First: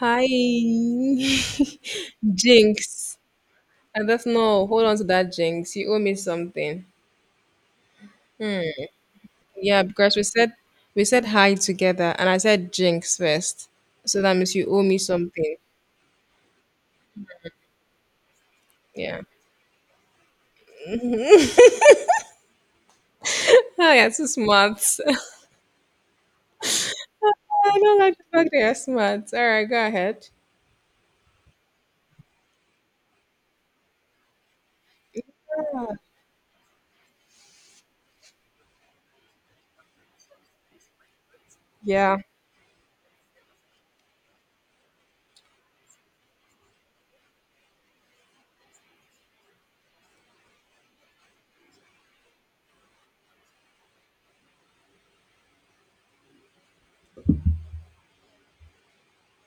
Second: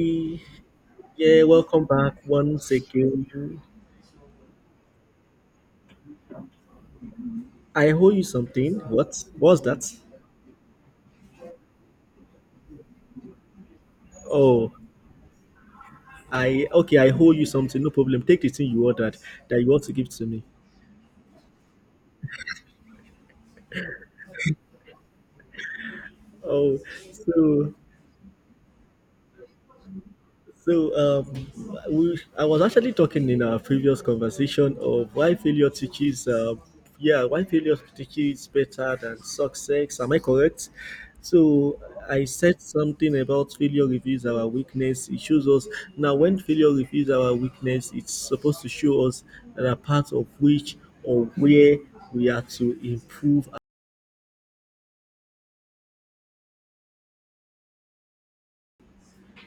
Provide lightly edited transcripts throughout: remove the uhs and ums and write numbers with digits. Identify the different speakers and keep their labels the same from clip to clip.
Speaker 1: Hi,
Speaker 2: Yeah, welcome back once
Speaker 1: Jinx.
Speaker 2: again.
Speaker 1: I don't know. Hold on to that, Jinx. You owe me something.
Speaker 2: I owe you something. What was
Speaker 1: Yeah,
Speaker 2: that?
Speaker 1: because we said hi together, and I said Jinx first, so that means you
Speaker 2: Oh,
Speaker 1: owe me something.
Speaker 2: I okay, I owe you something. No problem. Take the thing you ordered
Speaker 1: Yeah.
Speaker 2: that you want to give to me.
Speaker 1: Oh, yeah, too smart.
Speaker 2: Oh, so
Speaker 1: I don't like the fact that you're smart. All right, go ahead.
Speaker 2: So um, I was actually talking in our previous conversation of why failure teaches, yeah, why failure teaches better than success. Am I correct? So
Speaker 1: Yeah.
Speaker 2: I said something about failure reveals our weakness. It shows us now when failure reveals our weakness, it's supposed to show us that a part of which or where we are to improve.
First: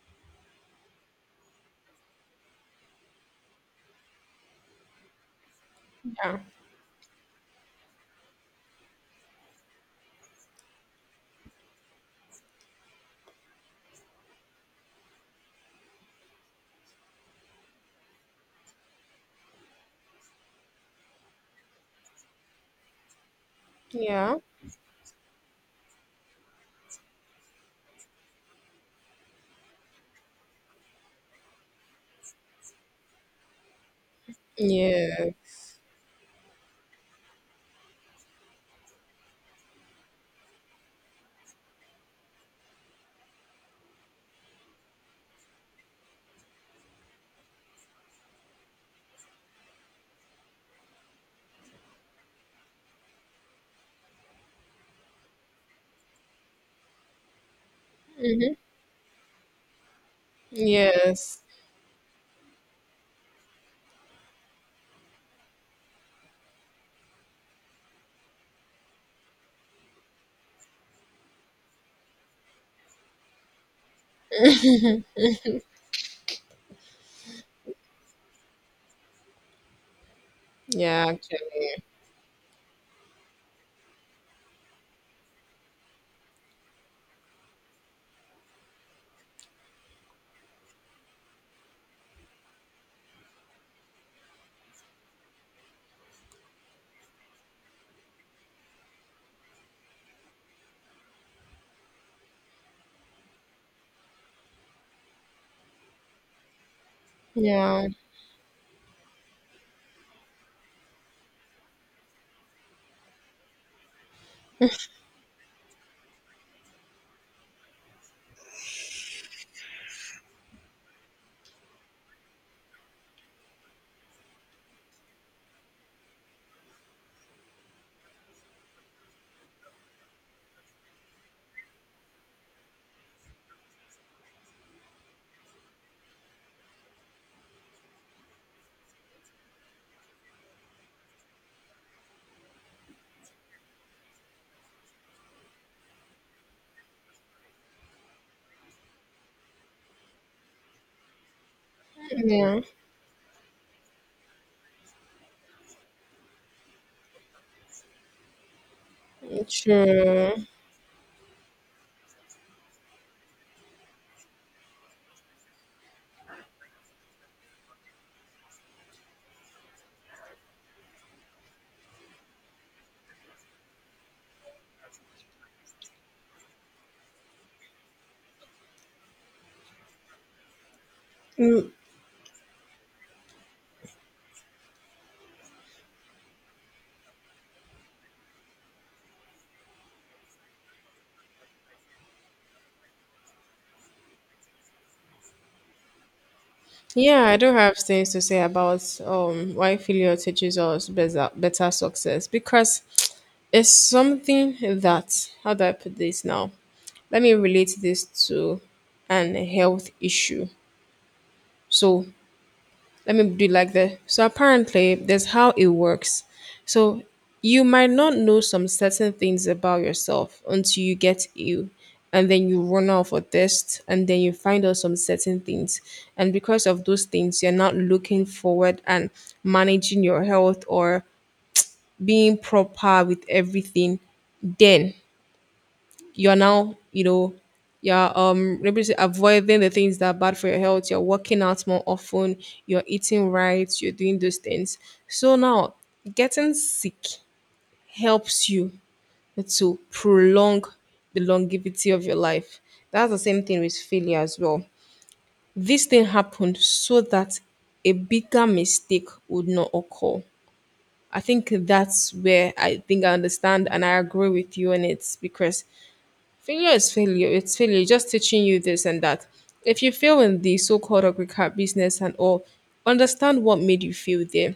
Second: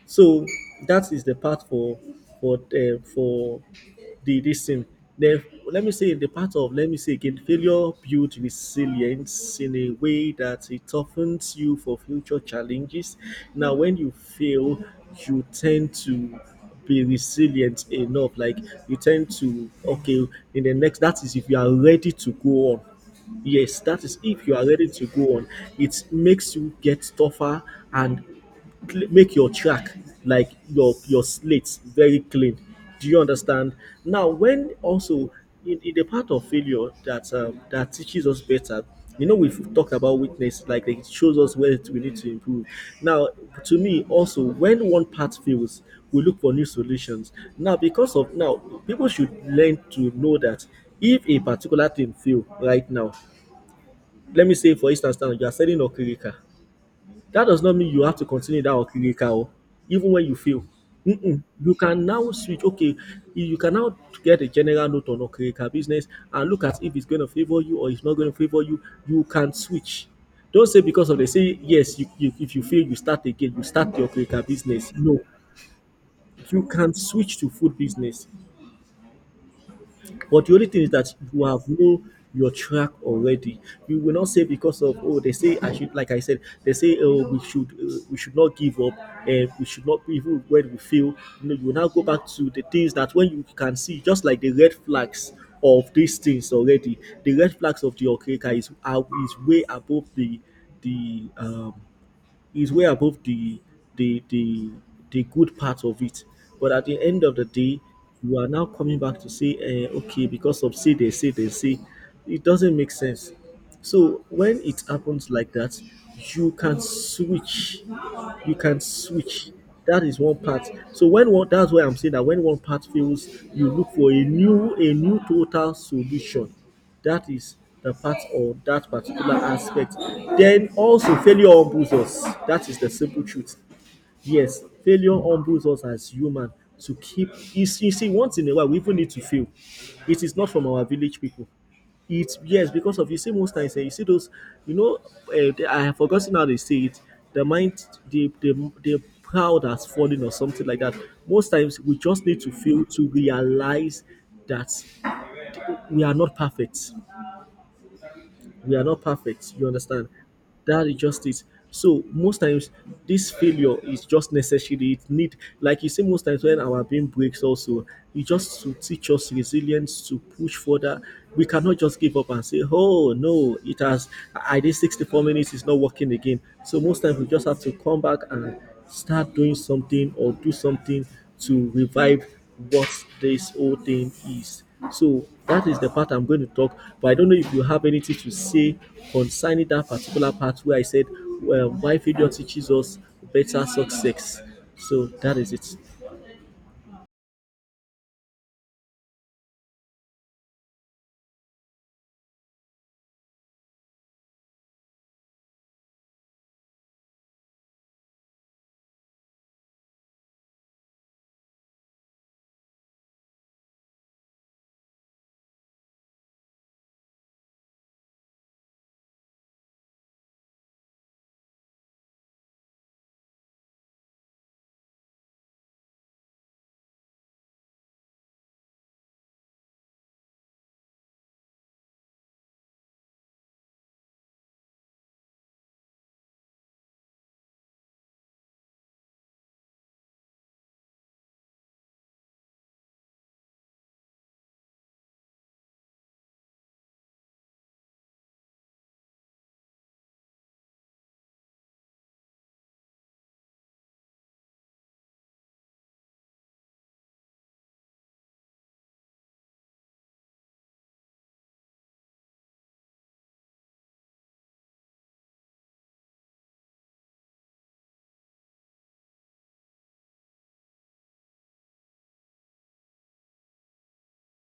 Speaker 2: So that is the part for for the this thing. Then let me say the
Speaker 1: Yeah.
Speaker 2: part of let me say again, failure builds resilience in a way that it toughens you for future challenges. Now, when you fail, you tend to be resilient enough. Like you tend to okay in the next. That is if you are ready to go on. Yes, that is
Speaker 1: Yeah.
Speaker 2: if you are ready to go on. It makes you get tougher and cl- make your track like your slate very clean, do you understand, now when
Speaker 1: Yeah.
Speaker 2: also in the part of failure that that teaches us better, you know we've talked about weakness like it shows us where we need to improve now. To me also when one part fails, we look for new solutions now because of now people should learn to know that if a particular thing fail right now, let me say for instance now you are selling okrika, that does not mean you have to continue that okirika, oh, even when you fail.
Speaker 1: Yes.
Speaker 2: Mm-mm. You can now switch. Okay, you can now get a general note on okirika business and look at if it's going to favor you or it's not going to favor you. You can switch. Don't say because of they say yes. You if you fail, you start again. You start the okirika business. No, you can switch to food business. But the only thing is
Speaker 1: Yeah.
Speaker 2: that you have
Speaker 1: Actually.
Speaker 2: know your track already. You will not say because of oh they say I should like I said they say oh we should not give up, and we should not even when we feel you know you will now go back to the things that when you can see just like the red flags of these things already, the red flags of the okeka is are is way above the the is way above the the the good part of it. But at the end of the day,
Speaker 1: Yeah.
Speaker 2: you are now coming back to say, eh, okay, because of say they say, it doesn't make sense. So when it happens like that, you can switch. You can switch. That is one part. So when one, that's why I'm saying that when one part fails, you look for a new total solution, that is the part or that particular aspect. Then also failure humbles us. That is the simple truth. Yes, failure humbles us as human to keep, you see once in a while we even need to fail. It is not from our village people. It's yes, because of you see most times eh, you see those you know I have forgotten how they say it. The mind the proud has fallen or something like that. Most times we just need to
Speaker 1: Yeah.
Speaker 2: fail to realize that we are not perfect, we are not perfect, you understand,
Speaker 1: True.
Speaker 2: that is just it. So most times this failure is just necessary, it need, like you say most times when our brain breaks also, e just to teach us resilience to push further. We cannot just give up and say oh no it has, I did 64 minutes, it's not working again. So most times we just have to come back and start doing something or do something
Speaker 1: Mm.
Speaker 2: to revive what this whole thing is. So that is the part I'm going to talk. But I don't know if you have anything to say concerning that particular part where I said, well, why failure teaches us better success. So that is it.
Speaker 1: Yeah, I do have things to say about why failure teaches us better success because it's something that, how do I put this now? Let me relate this to an health issue. So, let me do it like that. So apparently, that's how it works. So you might not know some certain things about yourself until you get ill, and then you run off a test, and then you find out some certain things, and because of those things, you're not looking forward and managing your health or being proper with everything. Then you're now you know you're avoiding the things that are bad for your health. You're working out more often, you're eating right, you're doing those things. So now getting sick helps you to prolong the longevity of your life. That's the same thing with failure as well. This thing happened so that a bigger mistake would not occur. I think that's where I think I understand and I agree with you on it because failure is failure. It's failure. It's just teaching you this and that. If you fail in the so-called agri business and all, understand what made you fail there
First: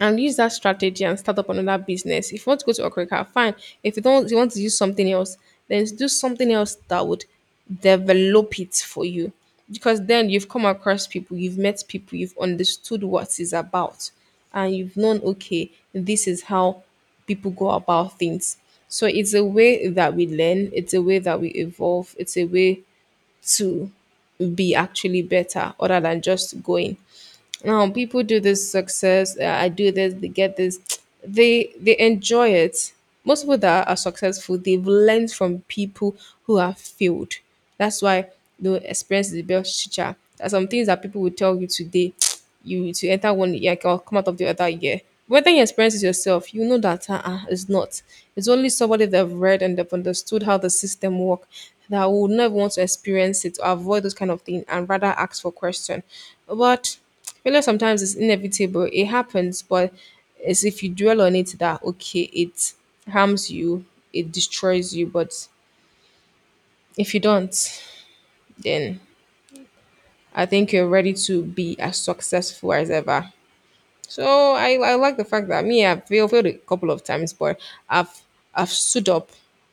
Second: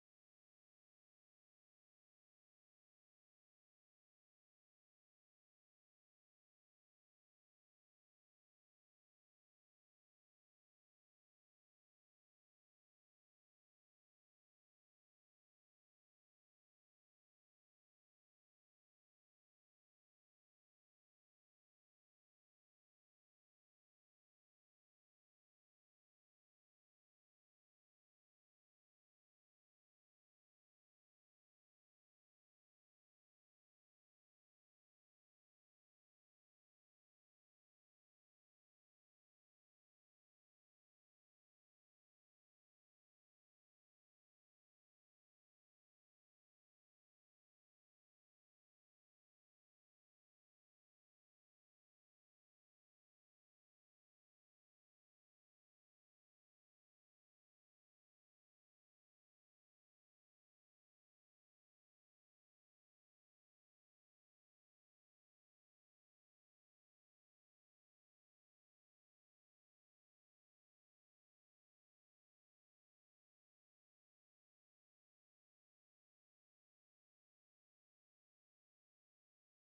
Speaker 1: and use that strategy and start up another business. If you want to go to Okrika, fine. If you don't, you want to use something else, then do something else that would develop it for you. Because then you've come across people, you've met people, you've understood what it's about, and you've known, okay, this is how people go about things. So it's a way that we learn, it's a way that we evolve, it's a way to be actually better other than just going. No, people do this success. I do this. They get this. They enjoy it. Most people that are successful, they've learned from people who have failed. That's why the experience is the best teacher. There are some things that people will tell you today. You to enter one year or come out of the other year. Whether you experience it yourself, you know that it's not. It's only somebody that have read and they've understood how the system work, that would never want to experience it or avoid those kind of thing and rather ask for question. But failure sometimes is inevitable. It happens, but it's if you dwell on it that okay, it harms you, it destroys you. But if you don't, then I think you're ready to be as successful as ever. So I like the fact that me, I've failed a couple of times, but I've I've stood up,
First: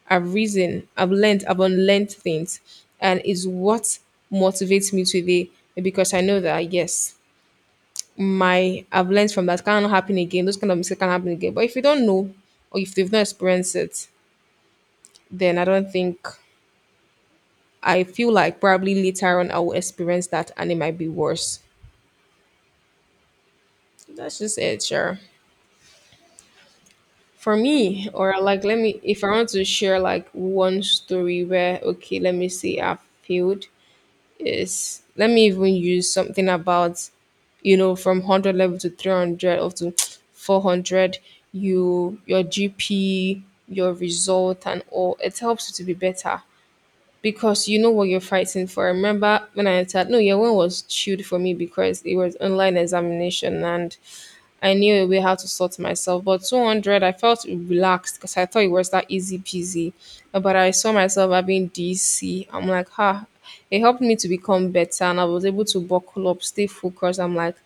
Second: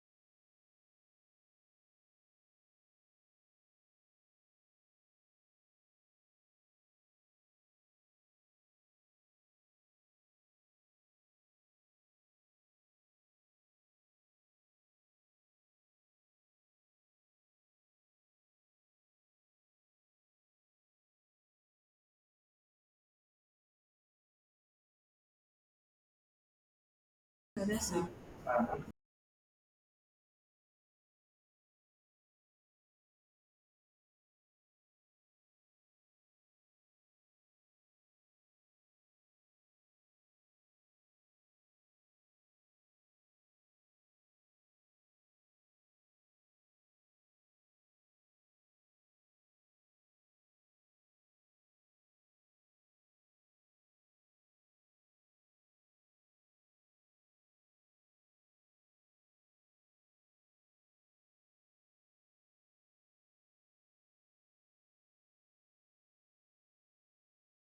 Speaker 1: I've risen, I've learned, I've unlearned things, and it's what motivates me today because I know that yes, my I've learned from that cannot happen again. Those kind of mistakes can happen again. But if you don't know or if they have not experienced it, then I don't think I feel like probably later on I will experience that and it might be worse. That's just it, sure. For me, or like let me if I want to share like one story where okay, let me see, I failed. Yes. Let me even use something about, you know, from 100 level to 300 or to 400. You, your GP, your result, and all. It helps you to be better because you know what you're fighting for. I remember when I entered? No, year one was chilled for me because it was online examination and I knew a way how to sort myself. But 200, I felt relaxed because I thought it was that easy peasy. But I saw myself having DC. I'm like, ha, it helped me to become better and I was able to buckle up, stay focused. I'm like,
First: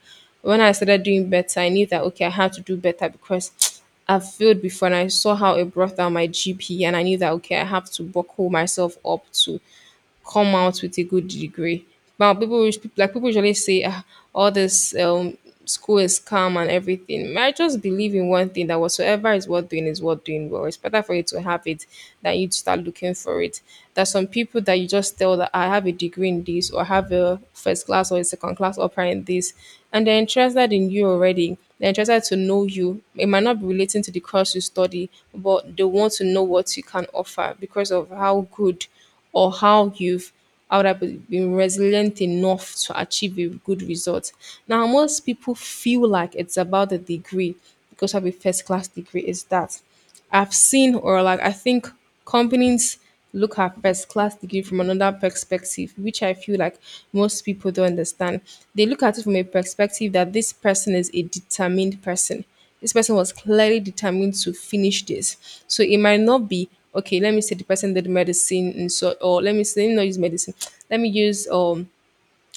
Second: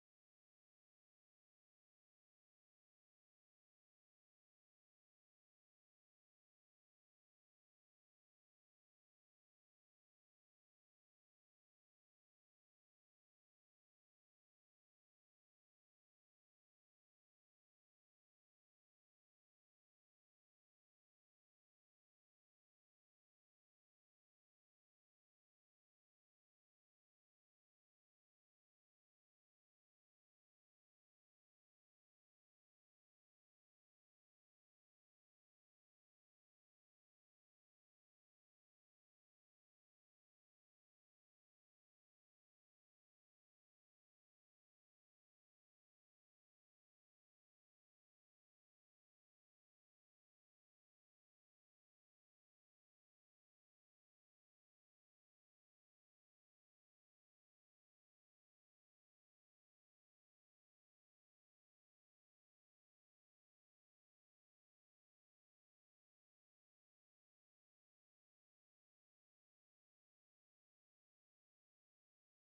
Speaker 1: when I started doing better, I knew that, okay, I had to do better because I've failed before and I saw how it brought down my GP and I knew that, okay, I have to buckle myself up to come out with a good degree. Now people like people usually say ah, all this school is calm and everything. May I just believe in one thing that whatsoever is worth doing well. It's better for you to have it than you to start looking for it. There's some people that you just tell that I have a degree in this or I have a first class or a second class upper in this, and they're interested in you already. They're interested to know you. It might not be relating to the course you study, but they want to know what you can offer because of how good or how you've how that been resilient enough to achieve a good result. Now, most people feel like it's about the degree because of a first class degree is that I've seen or like I think companies look at first class degree from another perspective, which I feel like most people don't understand. They look at it from a perspective that this person is a determined person. This person was clearly determined to finish this. So it might not be okay. Let me say the person did medicine, and so or let me say let me not use medicine. Let me use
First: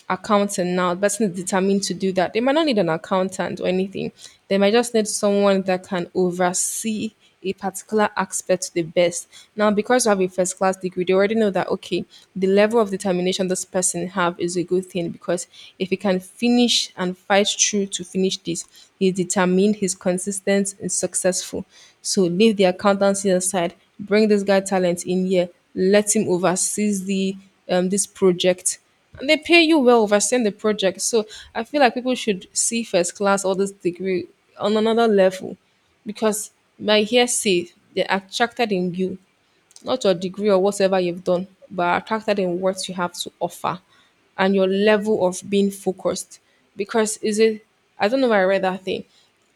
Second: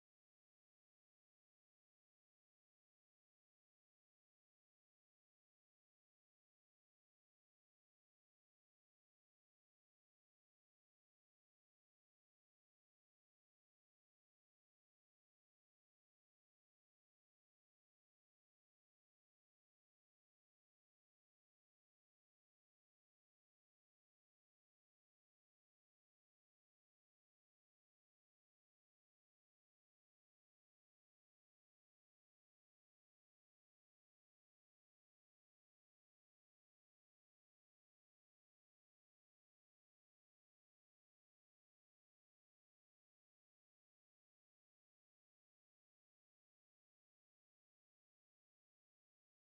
Speaker 1: accountant now, the person is determined to do that. They might not need an accountant or anything. They might just need someone that can oversee a particular aspect to the best. Now, because you have a first class degree, they already know that okay, the level of determination this person have is a good thing because if he can finish and fight through to finish this, he's determined, he's consistent, and successful. So leave the accountancy aside, bring this guy talent in here, let him oversee the this project and they pay you well overseeing the project. So I feel like people should see first class all this degree on another level because by hearsay, they're attracted in you not your degree or whatever you've done, but are attracted in what you have to offer and your level of being focused. Because is it I don't know if I read that thing.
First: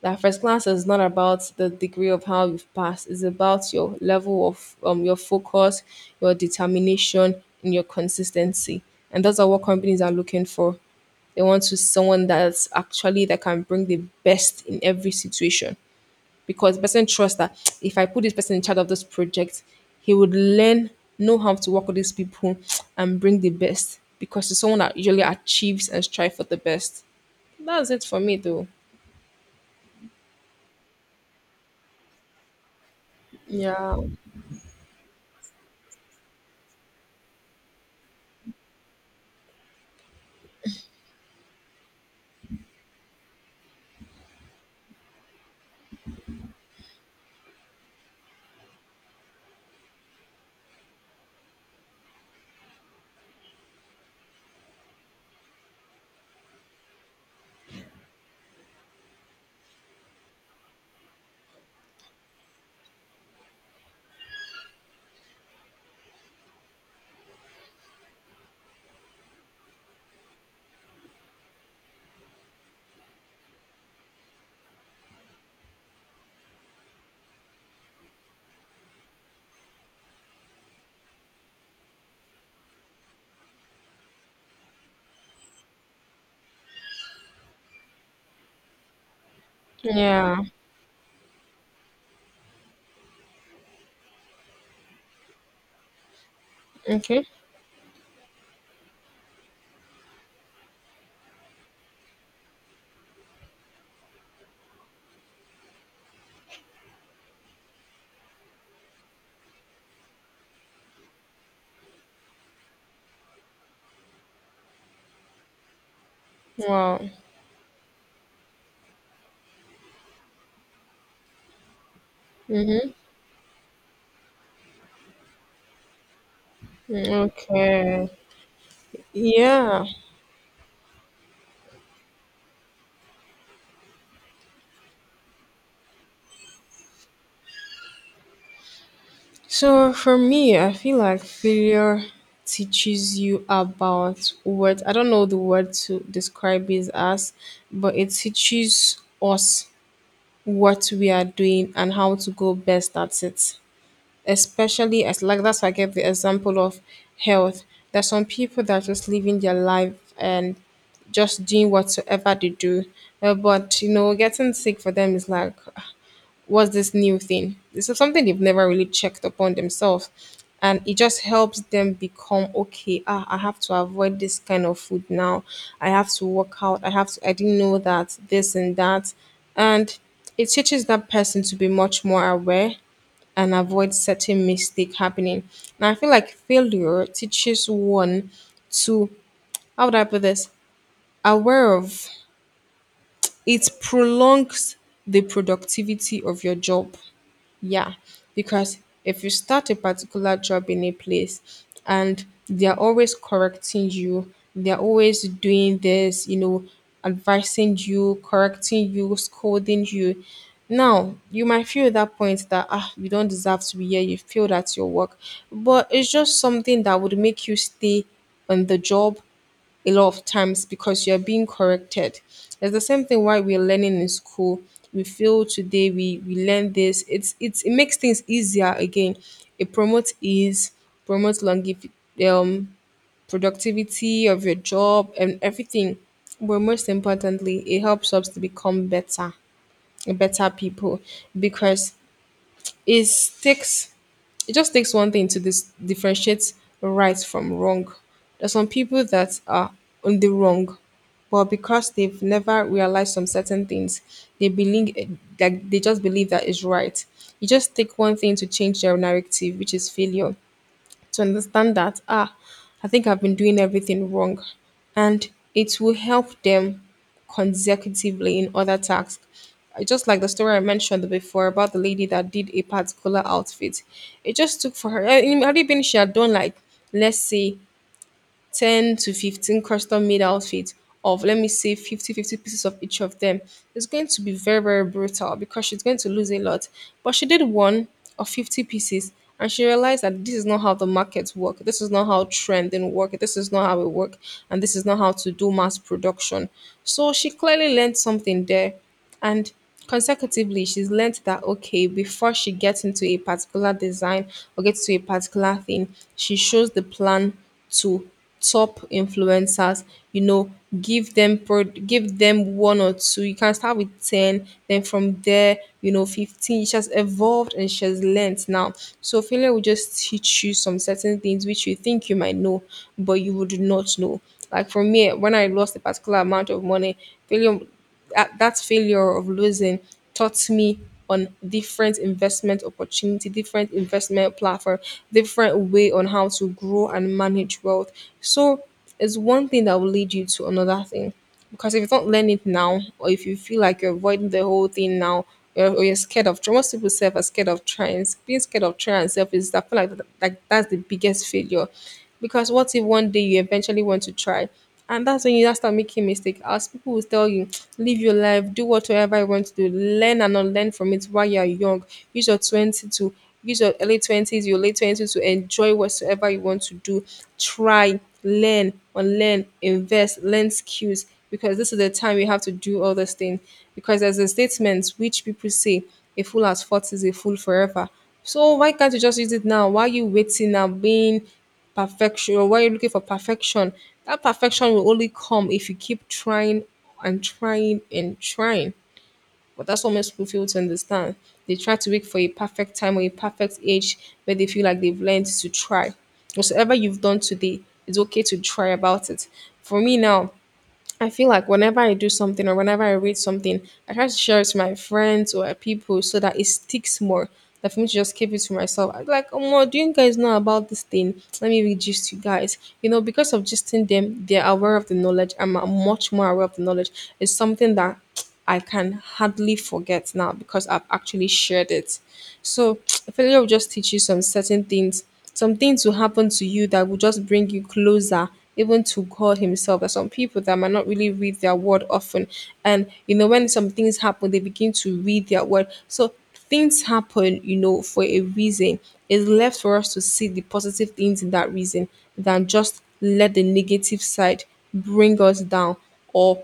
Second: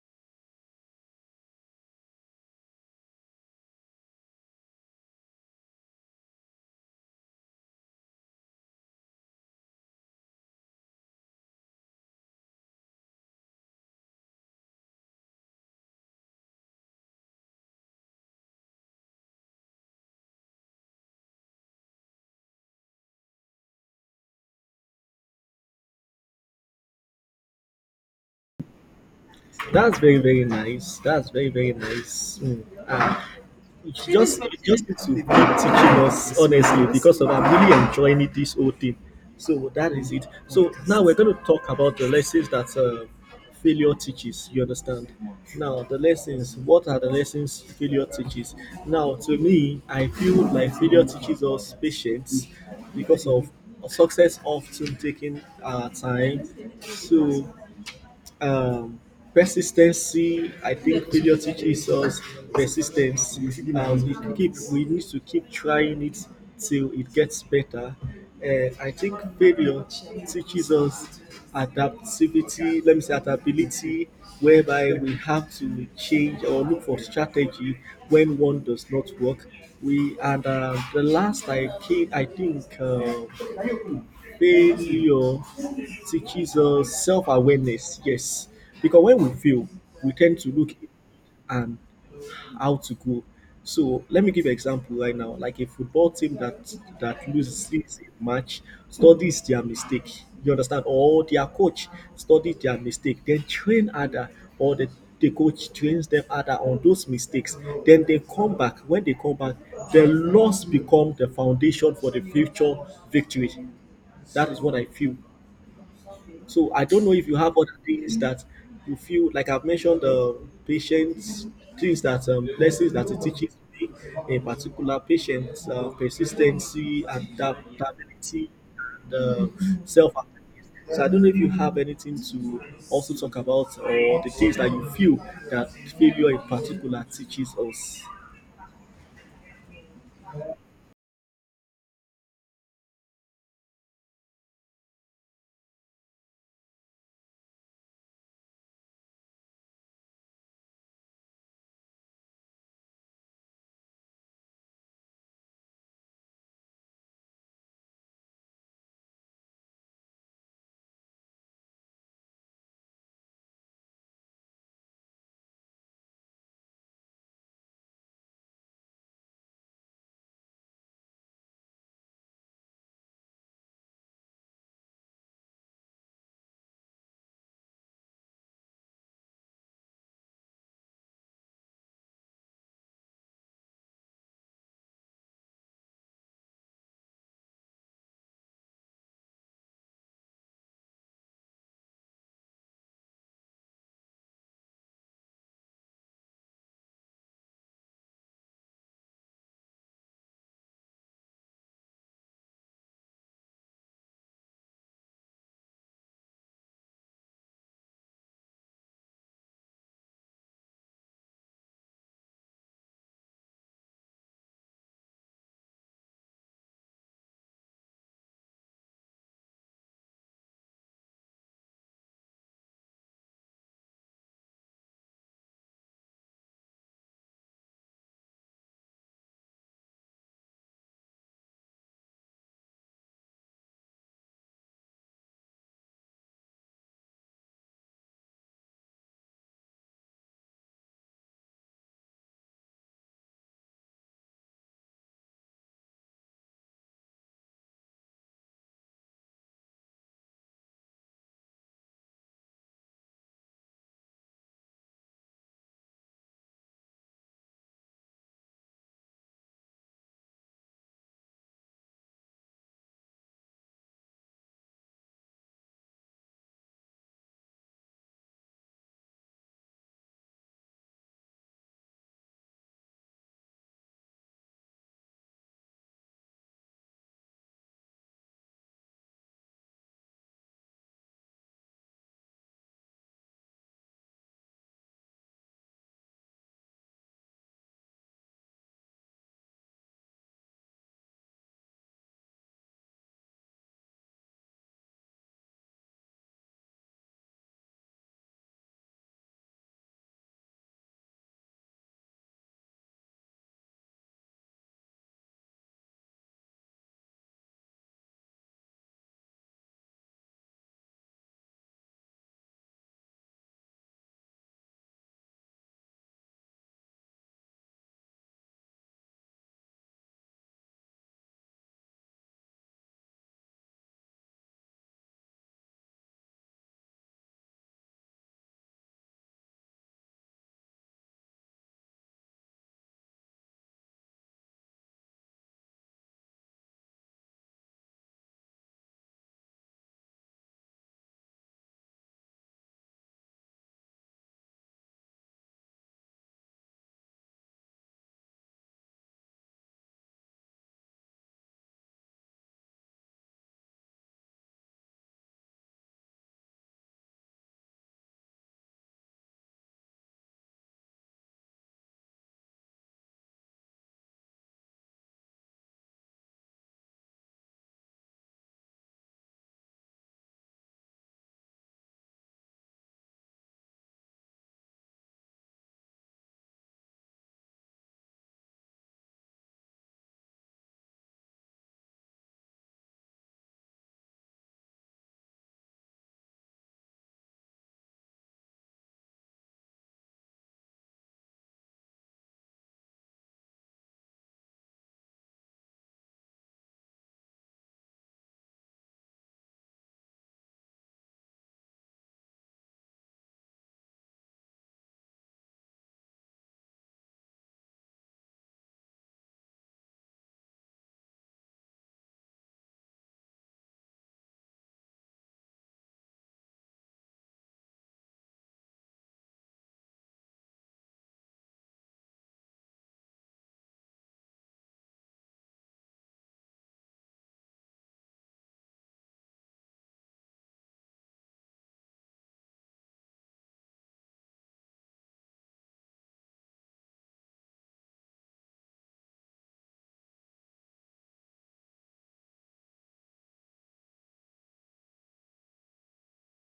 Speaker 1: That first class is not about the degree of how you've passed, it's about your level of your focus, your determination, and your consistency. And that's what companies are looking for. They want to someone that's actually that can bring the best in every situation because the person trusts that if I put this person in charge of this project, he would learn, know how to work with these people and bring the best because it's someone that usually achieves and strive for the best. That's it for me though.
Speaker 2: That's very, very nice. That's very, very nice. Mm. Ah,
Speaker 1: Yeah.
Speaker 2: it's just it's just need to keep teaching us honestly because of I'm really enjoying it, this whole thing. So that is it. So now we're going to talk about the lessons that failure teaches. You understand? Now the lessons. What are the lessons failure teaches? Now to me, I feel like failure teaches us patience because of success often taking our time. So um, persistency. I think failure teaches us persistence. We need to keep trying it till it gets better. And I think failure teaches us adaptivity. Let me say adaptability, whereby we have to change or look for strategy when one does not work. We and the last I came, I think. Failure teaches us self awareness, yes. Because when we fail, we tend
Speaker 1: Yeah.
Speaker 2: to look and how to go. So let me give an example right now. Like a football team that
Speaker 1: Okay.
Speaker 2: loses a match studies their mistake. You understand? Or their coach studies their mistake, then train other or the coach trains them other on those mistakes. Then they come back. When they come back, the loss become the foundation for the future victory. That is what I feel. So I
Speaker 1: Wow.
Speaker 2: don't know if you have other things that you feel like I've mentioned the patients, things that lessons that it teaches me, in particular patience, persistency,
Speaker 1: Okay.
Speaker 2: adaptability, and
Speaker 1: Yeah.
Speaker 2: self. So I don't know if you have anything to also talk about or the things that you feel that failure in particular teaches us.
Speaker 1: So for me, I feel like failure teaches you about what I don't know the word to describe it as, but it teaches us what we are doing and how to go best at it. Especially as like that's why I gave the example of health. There's some people that are just living their life and just doing whatsoever they do. But you know, getting sick for them is like what's this new thing? This is something they've never really checked upon themselves. And it just helps them become okay. Ah, I have to avoid this kind of food now. I have to work out. I have to, I didn't know that, this and that. And it teaches that person to be much more aware and avoid certain mistake happening. And I feel like failure teaches one to how would I put this? Aware of it prolongs the productivity of your job. Yeah, because if you start a particular job in a place and they're always correcting you, they're always doing this, you know, advising you, correcting you, scolding you. Now, you might feel at that point that, ah, you don't deserve to be here, you failed at your work. But it's just something that would make you stay on the job a lot of times because you're being corrected. It's the same thing why we're learning in school. We feel today we learn this. It's it makes things easier again. It promotes ease, promotes longevity, um, productivity of your job and everything. But most importantly, it helps us to become better, better people because it sticks it just takes one thing to differentiate right from wrong. There's some people that are on the wrong, but because they've never realized some certain things, they believe that they just believe that is right. You just take one thing to change their narrative, which is failure to understand that, I think I've been doing everything wrong. And it will help them consecutively in other tasks. Just like the story I mentioned before about the lady that did a particular outfit, it just took for her. I had it been she had done like, let's say, 10 to 15 custom made outfits of let me say fifty pieces of each of them. It's going to be very brutal because she's going to lose a lot, but she did one of 50 pieces and she realized that this is not how the markets work, this is not how trending work, this is not how it work, and this is not how to do mass production. So she clearly learned something there, and consecutively she's learnt that okay, before she gets into a particular design or gets to a particular thing, she shows the plan to top influencers, you know, give them one or two. You can start with 10, then from there, you know, 15. She has evolved and she has learnt now. So failure will just teach you some certain things which you think you might know, but you would not know. Like for me, when I lost a particular amount of money, failure, that failure of losing taught me on different investment opportunity, different investment platform, different way on how to grow and manage wealth. So it's one thing that will lead you to another thing, because if you don't learn it now, or if you feel like you're avoiding the whole thing now, or you're scared of trying. Most people self are scared of trying, being scared of trying and self is, I feel like that's the biggest failure, because what if one day you eventually want to try, and that's when you now start making mistake. As people will tell you, live your life, do whatever you want to do, learn and unlearn from it while you are young. Use your 20 to use your early 20s, your late 20s to enjoy whatsoever you want to do. Try, learn, unlearn, invest, learn skills, because this is the time you have to do all those things. Because there's a statement which people say, a fool at 40 is a fool forever. So why can't you just use it now? Why are you waiting now, being perfection, why are you looking for perfection? That perfection will only come if you keep trying and trying and trying. But that's what most people feel to understand. They try to wait for a perfect time or a perfect age where they feel like they've learned to try. Whatsoever you've done today, it's okay to try about it. For me now, I feel like whenever I do something or whenever I read something, I try to share it to my friends or people so that it sticks more. That for me to just keep it to myself, I'm like, oh, my, do you guys know about this thing? Let me read gist you guys. You know, because of gisting them, they're aware of the knowledge. I'm much more aware of the knowledge. It's something that I can hardly forget now because I've actually shared it. So failure will just teach you some certain things. Some things will happen to you that will just bring you closer, even to God Himself. There's some people that might not really read their word often. And you know, when some things happen, they begin to read their word. So things happen, you know, for a reason. It's left for us to see the positive things in that reason than just let the negative side bring us down, or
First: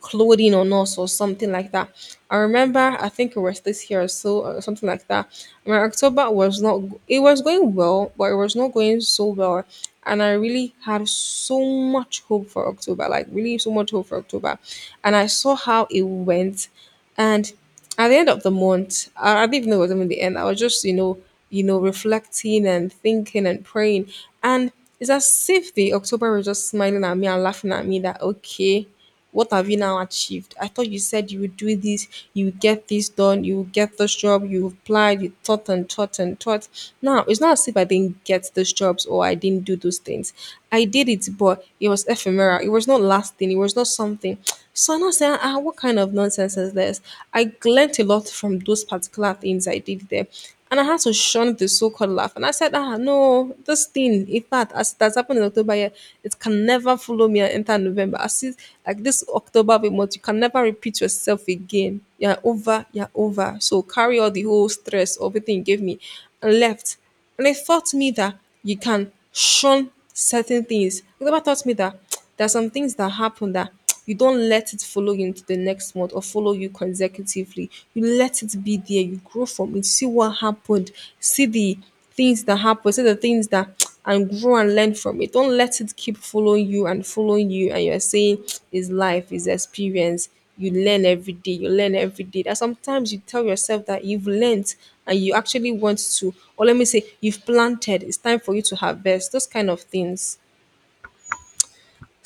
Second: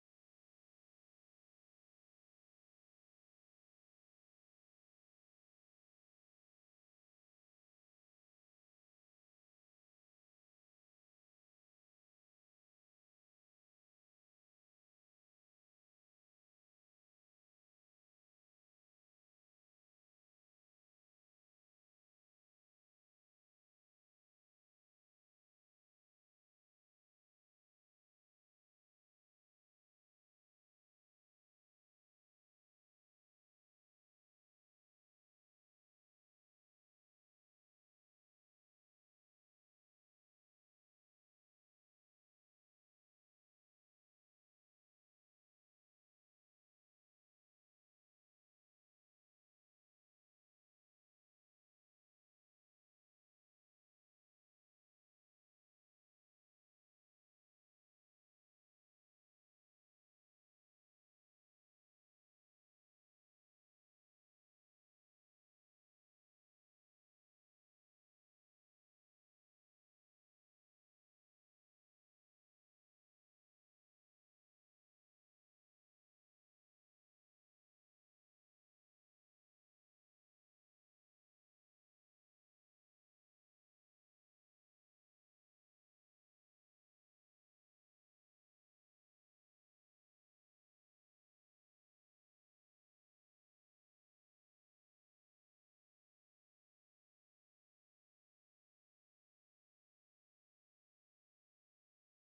Speaker 1: clothing on us or something like that. I remember, I think it was this year or so, or something like that. My October was not, it was going well, but it was not going so well. And I really had so much hope for October, like really so much hope for October. And I saw how it went. And at the end of the month, I didn't even know it was even the end. I was just, you know, reflecting and thinking and praying. And it's as if the October was just smiling at me and laughing at me, that okay, what have you now achieved? I thought you said you would do this, you would get this done, you would get this job, you applied, you thought and thought and thought. Now it's not as if I didn't get those jobs or I didn't do those things. I did it, but it was ephemeral. It was not lasting. It was not something. So I'm not saying, ah, what kind of nonsense is this? I learnt a lot from those particular things I did there. And I had to shun the so-called laugh. And I said, ah, no, this thing, in fact, as that's happened in October here, it can never follow me and enter November. I see, like this October be month, you can never repeat yourself again. You're over, you're over. So carry all the whole stress, everything you gave me, and left. And it taught me that you can shun certain things. It never taught me that there are some things that happen that you don't let it follow you into the next month or follow you consecutively. You let it be there. You grow from it. See what happened. See the things that happen. See the things that and grow and learn from it. Don't let it keep following you. And you're saying is life, is experience. You learn every day, you learn every day, that sometimes you tell yourself that you've learned and you actually want to, or let me say, you've planted, it's time for you to harvest those kind of things.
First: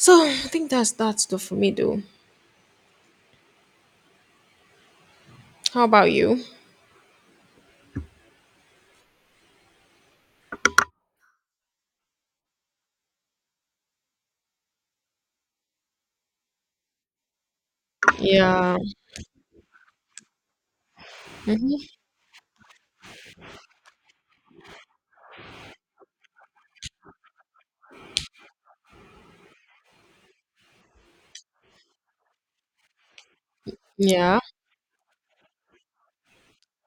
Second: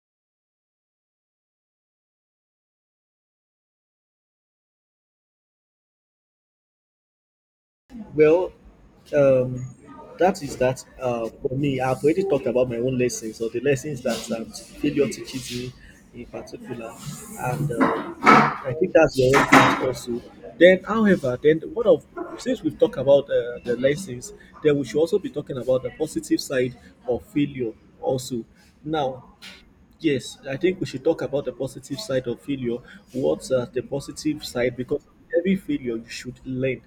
Speaker 1: So I think that's that stuff for me, though. How about you?
Speaker 2: Well, um, that is that for me. I've already talked about my own lessons or the lessons that failure teaches me in particular, and I
Speaker 1: Yeah.
Speaker 2: think that's your own part also. Then, however, then what of since we've talked about the lessons, then we should also be talking about the positive side of failure also. Now, yes, I think we should talk about the positive side of failure. What's the
Speaker 1: Yeah.
Speaker 2: positive side? Because every failure you should learn.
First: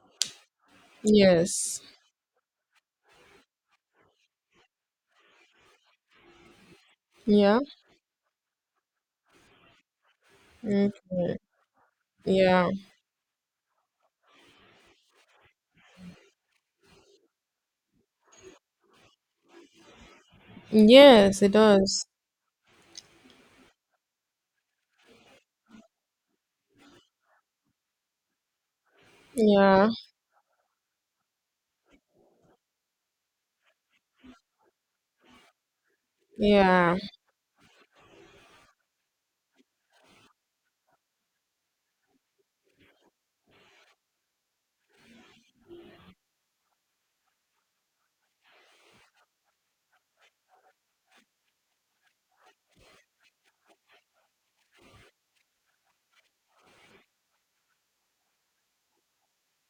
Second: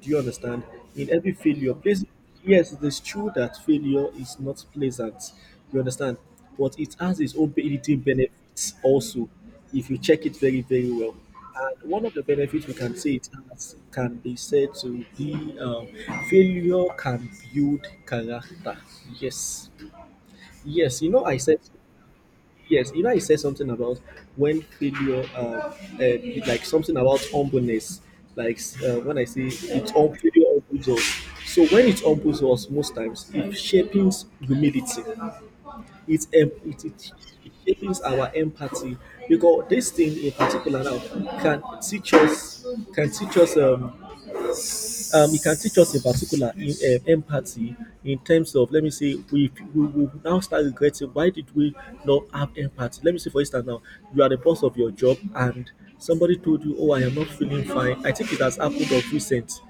Speaker 2: Do you understand? In every failure,
Speaker 1: Yes.
Speaker 2: please, yes, it is true that failure is not pleasant. You understand? But it has its own
Speaker 1: Yeah.
Speaker 2: built-in benefits also, if you check it very, very
Speaker 1: Okay.
Speaker 2: well. And one of the benefits
Speaker 1: Yeah.
Speaker 2: we can say it has can be said to be failure can build character. Yes, yes, you know, I
Speaker 1: Yes, it
Speaker 2: said.
Speaker 1: does.
Speaker 2: Yes, you know, I said something about when failure, uh, like something about humbleness, like when I say
Speaker 1: Yeah.
Speaker 2: it's hum- failure humbles us. So when it humbles us, most times it shapes humility. It em- it,
Speaker 1: Yeah.
Speaker 2: it, it shapes our empathy because this thing in particular now can teach us, can teach us um, it can teach us in particular in empathy in terms of let me say we will now start regretting why did we not have empathy, let me say for instance now you are the boss of your job and somebody told you oh I am not feeling fine, I think it has happened of recent.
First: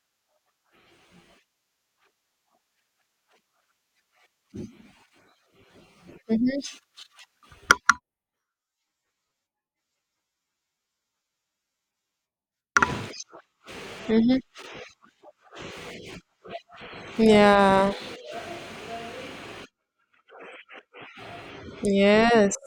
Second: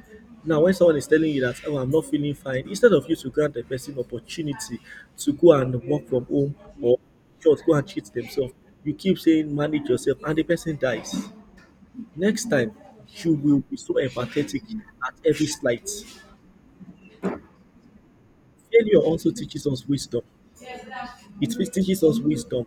Speaker 2: Now when someone is telling you that oh I'm not feeling fine, instead of you to grant the person opportunity to go and work from home or just go and cheat themselves, you keep saying manage yourself and the person dies. Next time, you will be so empathetic at every slight.
Speaker 1: Yeah.
Speaker 2: Failure also teaches us wisdom. It teaches us
Speaker 1: Yes.
Speaker 2: wisdom.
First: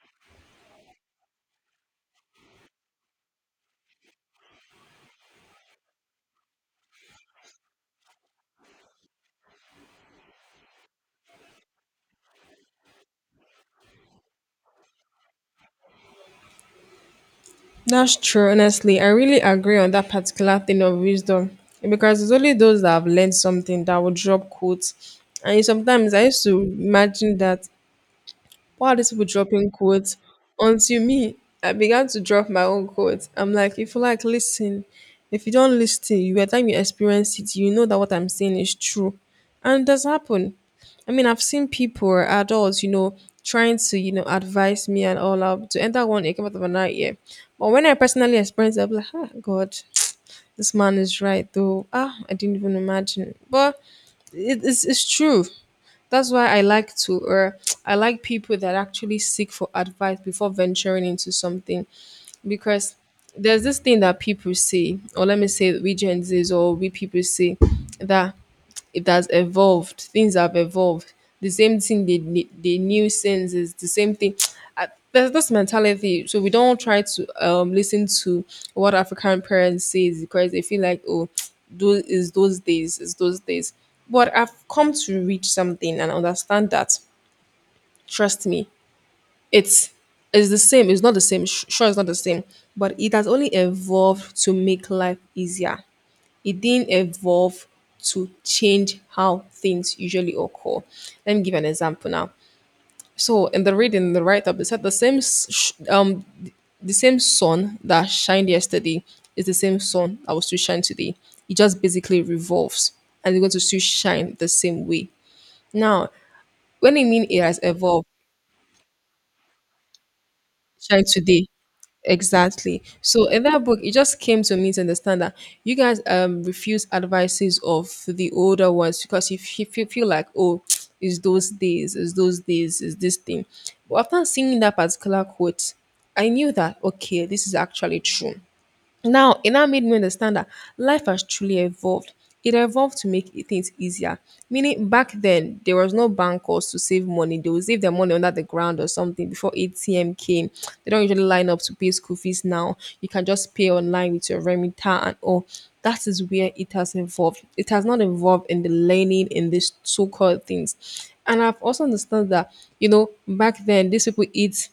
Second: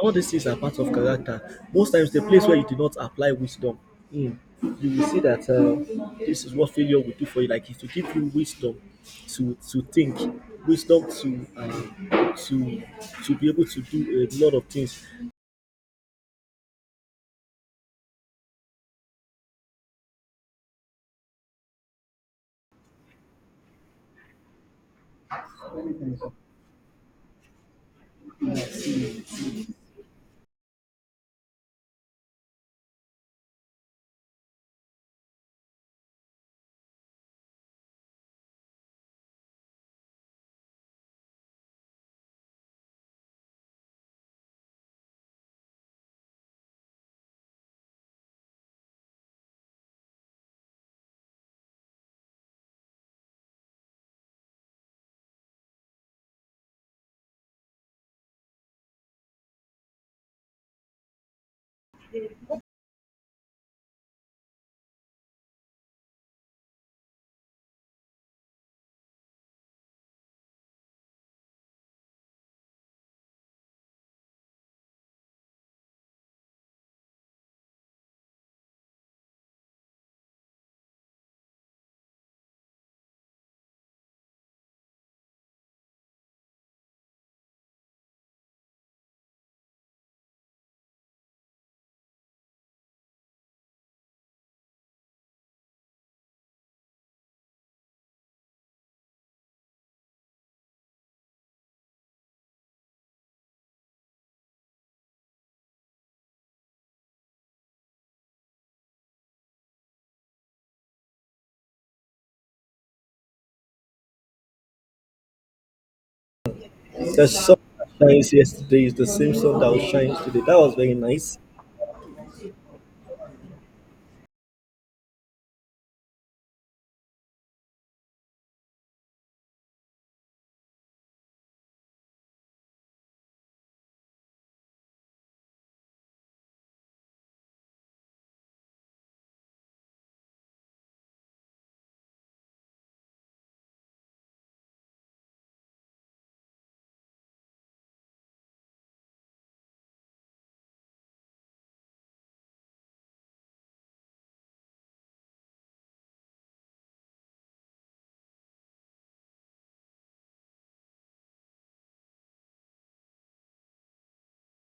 Speaker 2: All these things are part of character. Most times, the place where you do not apply wisdom, mm, you will see that this is what failure will do for you. Like, it will give you wisdom to think, wisdom to to be able to do a lot of things.
Speaker 1: That's true, honestly. I really agree on that particular thing of wisdom, because it's only those that have learned something that will drop quotes. And sometimes I used to imagine that why are these people dropping quotes? Until me, I began to drop my own quotes. I'm like, if you like, listen. If you don't listen, you by the time you experience it, you know that what I'm saying is true. And it does happen. I mean, I've seen people, adults, you know, trying to, you know, advise me and all out to enter one came out of another year. But when I personally experience it, I'm like, ah, God, this man is right, though. Ah, I didn't even imagine. But it's true. That's why I like to, or I like people that actually seek for advice before venturing into something, because there's this thing that people say, or let me say we Gen Zs or we people say that it has evolved. Things have evolved. The same thing they knew since is the same thing. There's this mentality, so we don't try to listen to what African parents say, because they feel like, oh, those is those days, is those days. But I've come to reach something and understand that. Trust me, it's it's the same. It's not the same. Sure, it's not the same, but it has only evolved to make life easier. It didn't evolve to change how things usually occur. Let me give an example now. So in the reading, the write-up, they said the same sun that shined yesterday is the same sun that will still shine today. It just basically revolves, and it's going to still shine the same way. Now, when I mean
Speaker 2: The
Speaker 1: it
Speaker 2: sun
Speaker 1: has
Speaker 2: that
Speaker 1: evolved,
Speaker 2: shines yesterday is the same sun that shines today. That was very
Speaker 1: shine
Speaker 2: nice.
Speaker 1: today. Exactly. So in that book, it just came to me to understand that you guys refuse advices of the older ones because you feel like, oh, it's those days, it's those days, it's this thing. But after seeing that particular quote, I knew that okay, this is actually true. Now, it now made me understand that life has truly evolved. It evolved to things easier. Meaning, back then, there was no bank calls to save money. They would save their money under the ground or something before ATM came. They don't usually line up to pay school fees now. You can just pay online with your Remita and all. That is where it has evolved. It has not evolved in the learning in these so called things. And I've also understood that, back then, these people eat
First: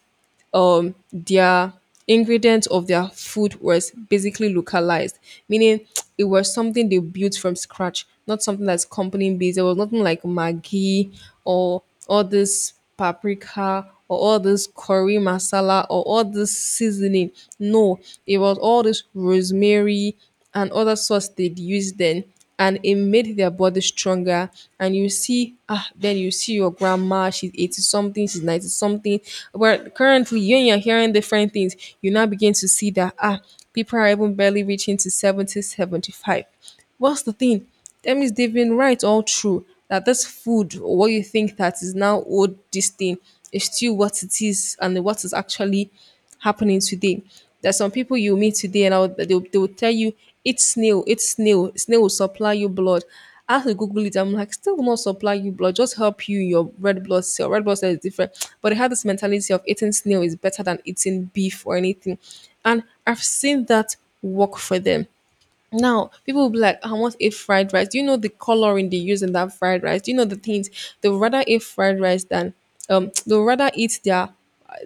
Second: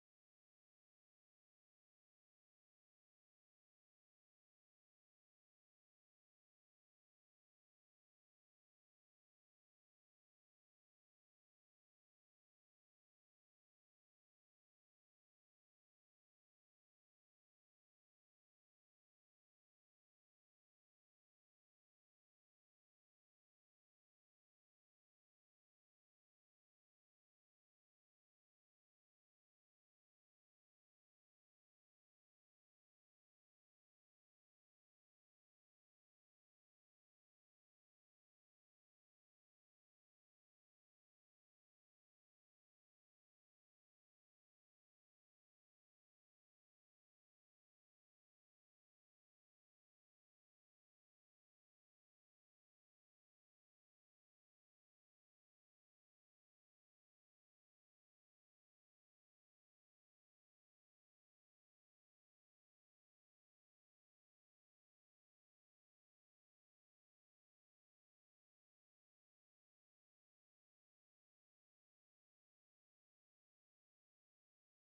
Speaker 1: their ingredients of their food was basically localized, meaning it was something they built from scratch, not something that's company based. There was nothing like Maggi or all this paprika or all this curry masala or all this seasoning. No, it was all this rosemary and other sauce they'd used then, and it made their body stronger. And you see, ah, then you see your grandma, she's 80 something, she's 90 something, but currently you, and you're hearing different things, you now begin to see that ah, people are even barely reaching to 70, 75. What's the thing? That means they've been right all through, that this food, or what you think that is now old, this thing is still what it is, and what is actually happening today. There's some people you meet today, and I would- they will tell you, eat snail, snail will supply you blood. I have to Google it. I'm like, still will not supply you blood, just help you in your red blood cell. Red blood cell is different. But they have this mentality of eating snail is better than eating beef or anything. And I've seen that work for them. Now, people will be like, I want a fried rice. Do you know the coloring they use in that fried rice? Do you know the things? They would rather eat fried rice than, they would rather eat their,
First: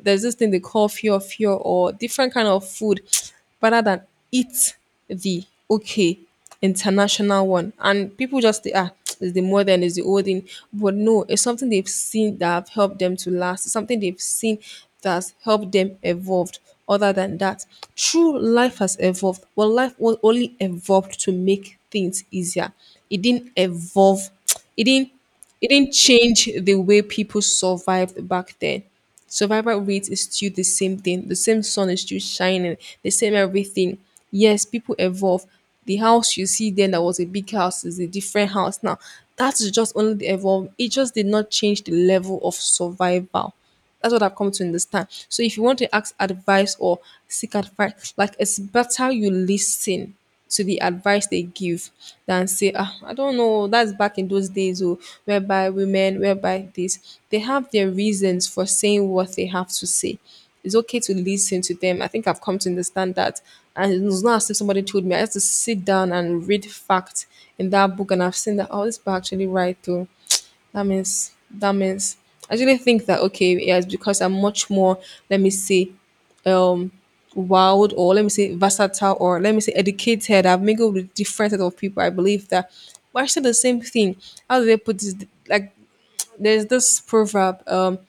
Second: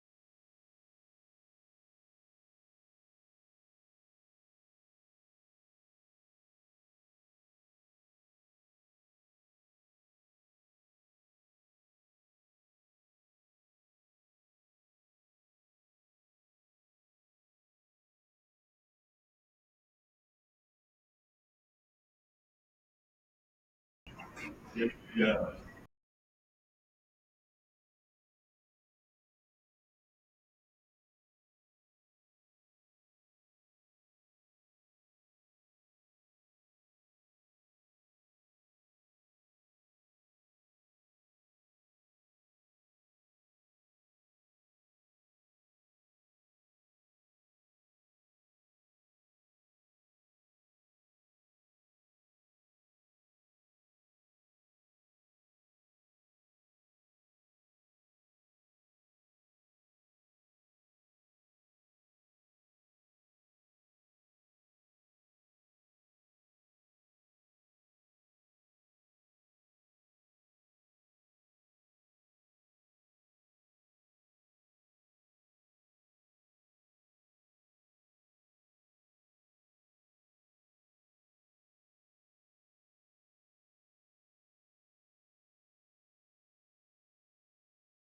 Speaker 1: there's this thing they call fear fear or different kind of food, rather than eat the, okay, international one. And people just think, ah, it's the modern, it's the old thing. But no, it's something they've seen that have helped them to last. It's something they've seen that's helped them evolved. Other than that, true life has evolved. Well, life was only evolved to make things easier. It didn't evolve. It didn't. It didn't change the way people survived back then. Survival rate is still the same thing. The same sun is still shining, the same everything. Yes, people evolve. The house you see then that was a big house is a different house now. That is just only the evolve. It just did not change the level of survival. That's what I've come to understand. So if you want to ask advice or seek advice, like, it's better you listen to the advice they give than say, ah, I don't know, that's back in those days, oh, whereby women, whereby this. They have their reasons for saying what they have to say. It's okay to listen to them. I think I've come to understand that. And it's not as if somebody told me. I had to sit down and read facts in that book, and I've seen that, oh, this book actually right, though. That means I actually think that, okay, yes, because I'm much more, let me see, um wild, or let me say versatile, or let me say educated. I've mingled with different set of people. I believe that we're actually the same thing. How do they put this? Like, there's this proverb.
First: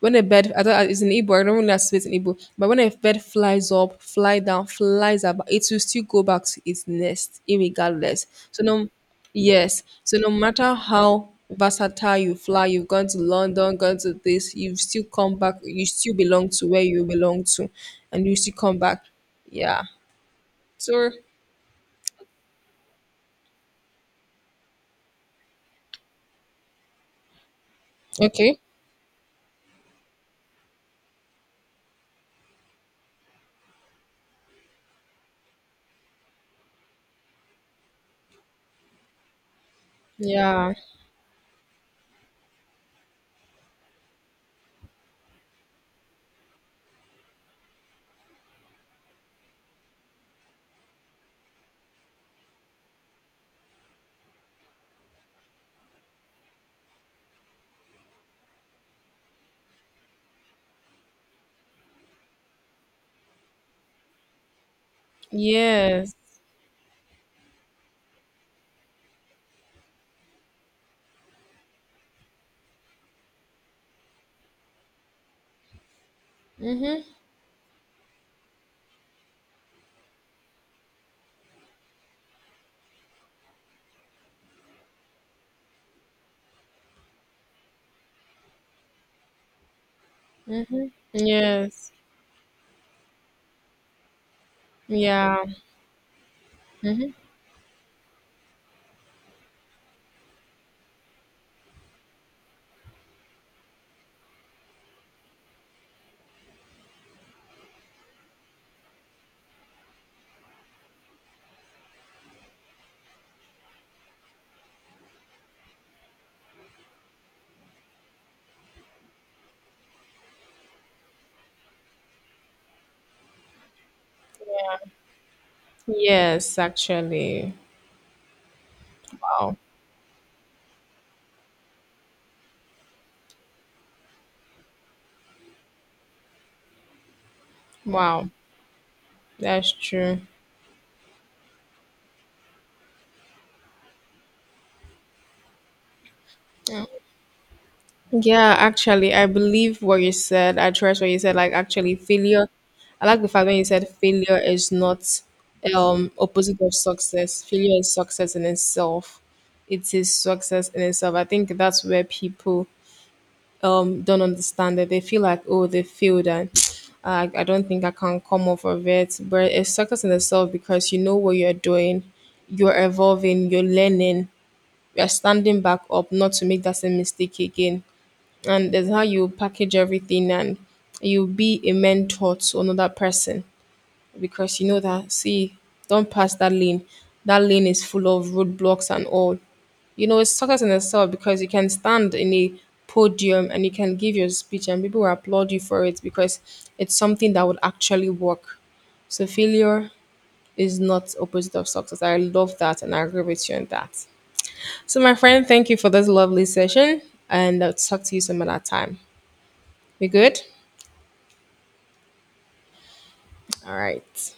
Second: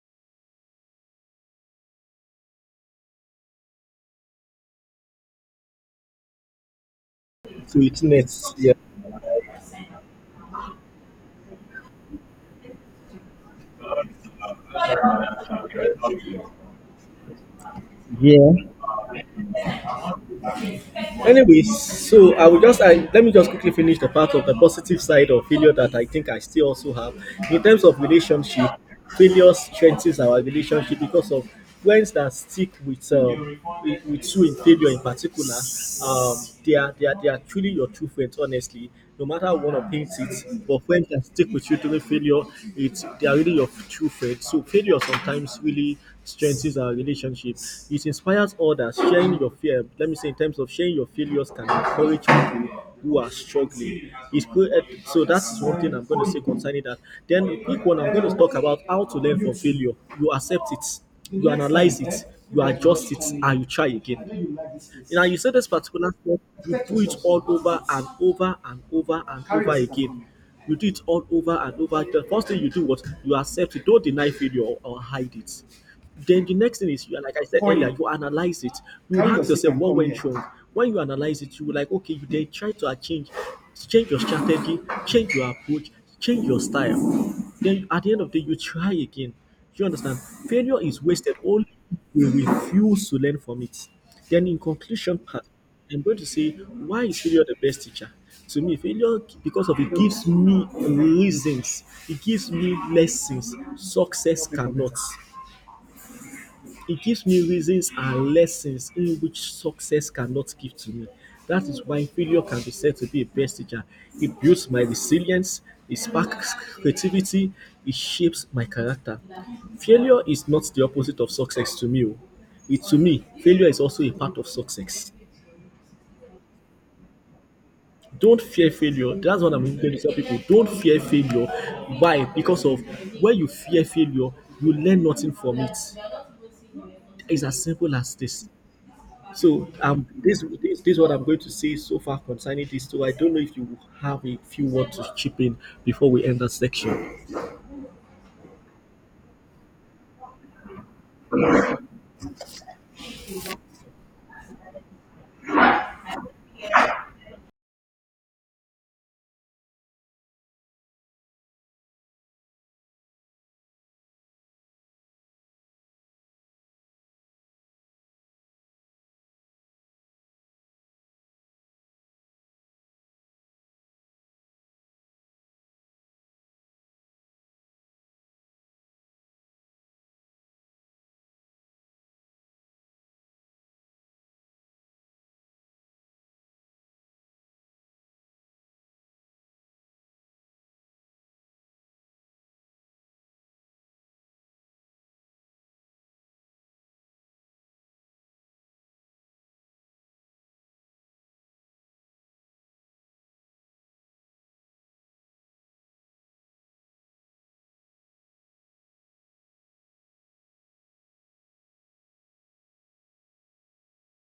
Speaker 1: When a bird, I thought it's in Igbo, I don't really associate in Igbo, but when a bird flies up, fly down, flies about, it will still go back to its nest,
Speaker 2: So it's
Speaker 1: irregardless.
Speaker 2: next.
Speaker 1: So
Speaker 2: Yeah.
Speaker 1: no, yes. So no matter how versatile you fly, you've gone to London, gone to this, you still come back. You still belong to where you belong to, and you still
Speaker 2: Yeah.
Speaker 1: come back. Yeah. So
Speaker 2: Anyway, so I will just I, let me just quickly finish the part of the positive side of failure that I think I still also have in terms of
Speaker 1: okay.
Speaker 2: relationship. Failure strengthens our relationship because of friends that stick with with you in failure in particular. Um, they are they are truly your true friends, honestly no matter what of things it,
Speaker 1: Yeah.
Speaker 2: but friends can stick with you during failure, it's they are really your true friends, so failure sometimes really strengthens our relationship. It inspires others, sharing your fear, let me say in terms of sharing your failures can encourage people who are struggling, it's good eh, so that's one thing I'm going to say concerning that. Then the quick one I'm going to talk about how to learn from failure. You accept it, you analyze it, you adjust it, and you try again. Now you said this particular
Speaker 1: Yes.
Speaker 2: step, you do it all over and over and over and over again. You do it all over and over again. First thing you do what you accept it, don't deny failure or hide it. Then the next thing is you are like I said earlier, you analyze it. You ask yourself what went wrong. When you analyze it, you will like okay, you then try to change your strategy, change your approach, change your style. Then at the end of the day, you try again. Do you understand? Failure is wasted only
Speaker 1: Yes.
Speaker 2: if we refuse to learn from it. Then in conclusion
Speaker 1: Yeah.
Speaker 2: part, I'm going to say why is failure the best teacher? To me, failure because of it gives me reasons, it gives me lessons success cannot. It gives me reasons and lessons in which success cannot give to me. That is why failure can be said to be a best teacher. It builds my resilience, it sparks creativity, it shapes my character. Failure is not the opposite of success to me. Oh. It, to me, failure is also a part of success.
Speaker 1: Yes, actually.
Speaker 2: Don't fear failure, that's what
Speaker 1: Wow.
Speaker 2: I'm going to tell people. Don't fear failure. Why? Because of when you fear failure, you learn nothing from it. It's as simple as
Speaker 1: Wow.
Speaker 2: this. So
Speaker 1: That's true.
Speaker 2: this is what I'm going to say so far concerning this, so I don't know if you have a few words to chip in before we end that section.
Speaker 1: Yeah, actually, I believe what you said. I trust what you said. Like, actually, failure. I like the fact when you said failure is not opposite of success. Failure is success in itself. It is success in itself. I think that's where people don't understand it. They feel like, oh, they failed and I don't think I can come off of it. But it's success in itself because you know what you're doing, you're evolving, you're learning, you're standing back up not to make that same mistake again, and there's how you package everything, and you be a mentor to another person, because you know that, see, don't pass that lane, that lane is full of roadblocks and all. You know, it's success in itself because you can stand in a podium and you can give your speech and people will applaud you for it, because it's something that would actually work. So failure is not opposite of success. I love that, and I agree with you on that. So my friend, thank you for this lovely session, and I'll talk to you some other time. We good. All right.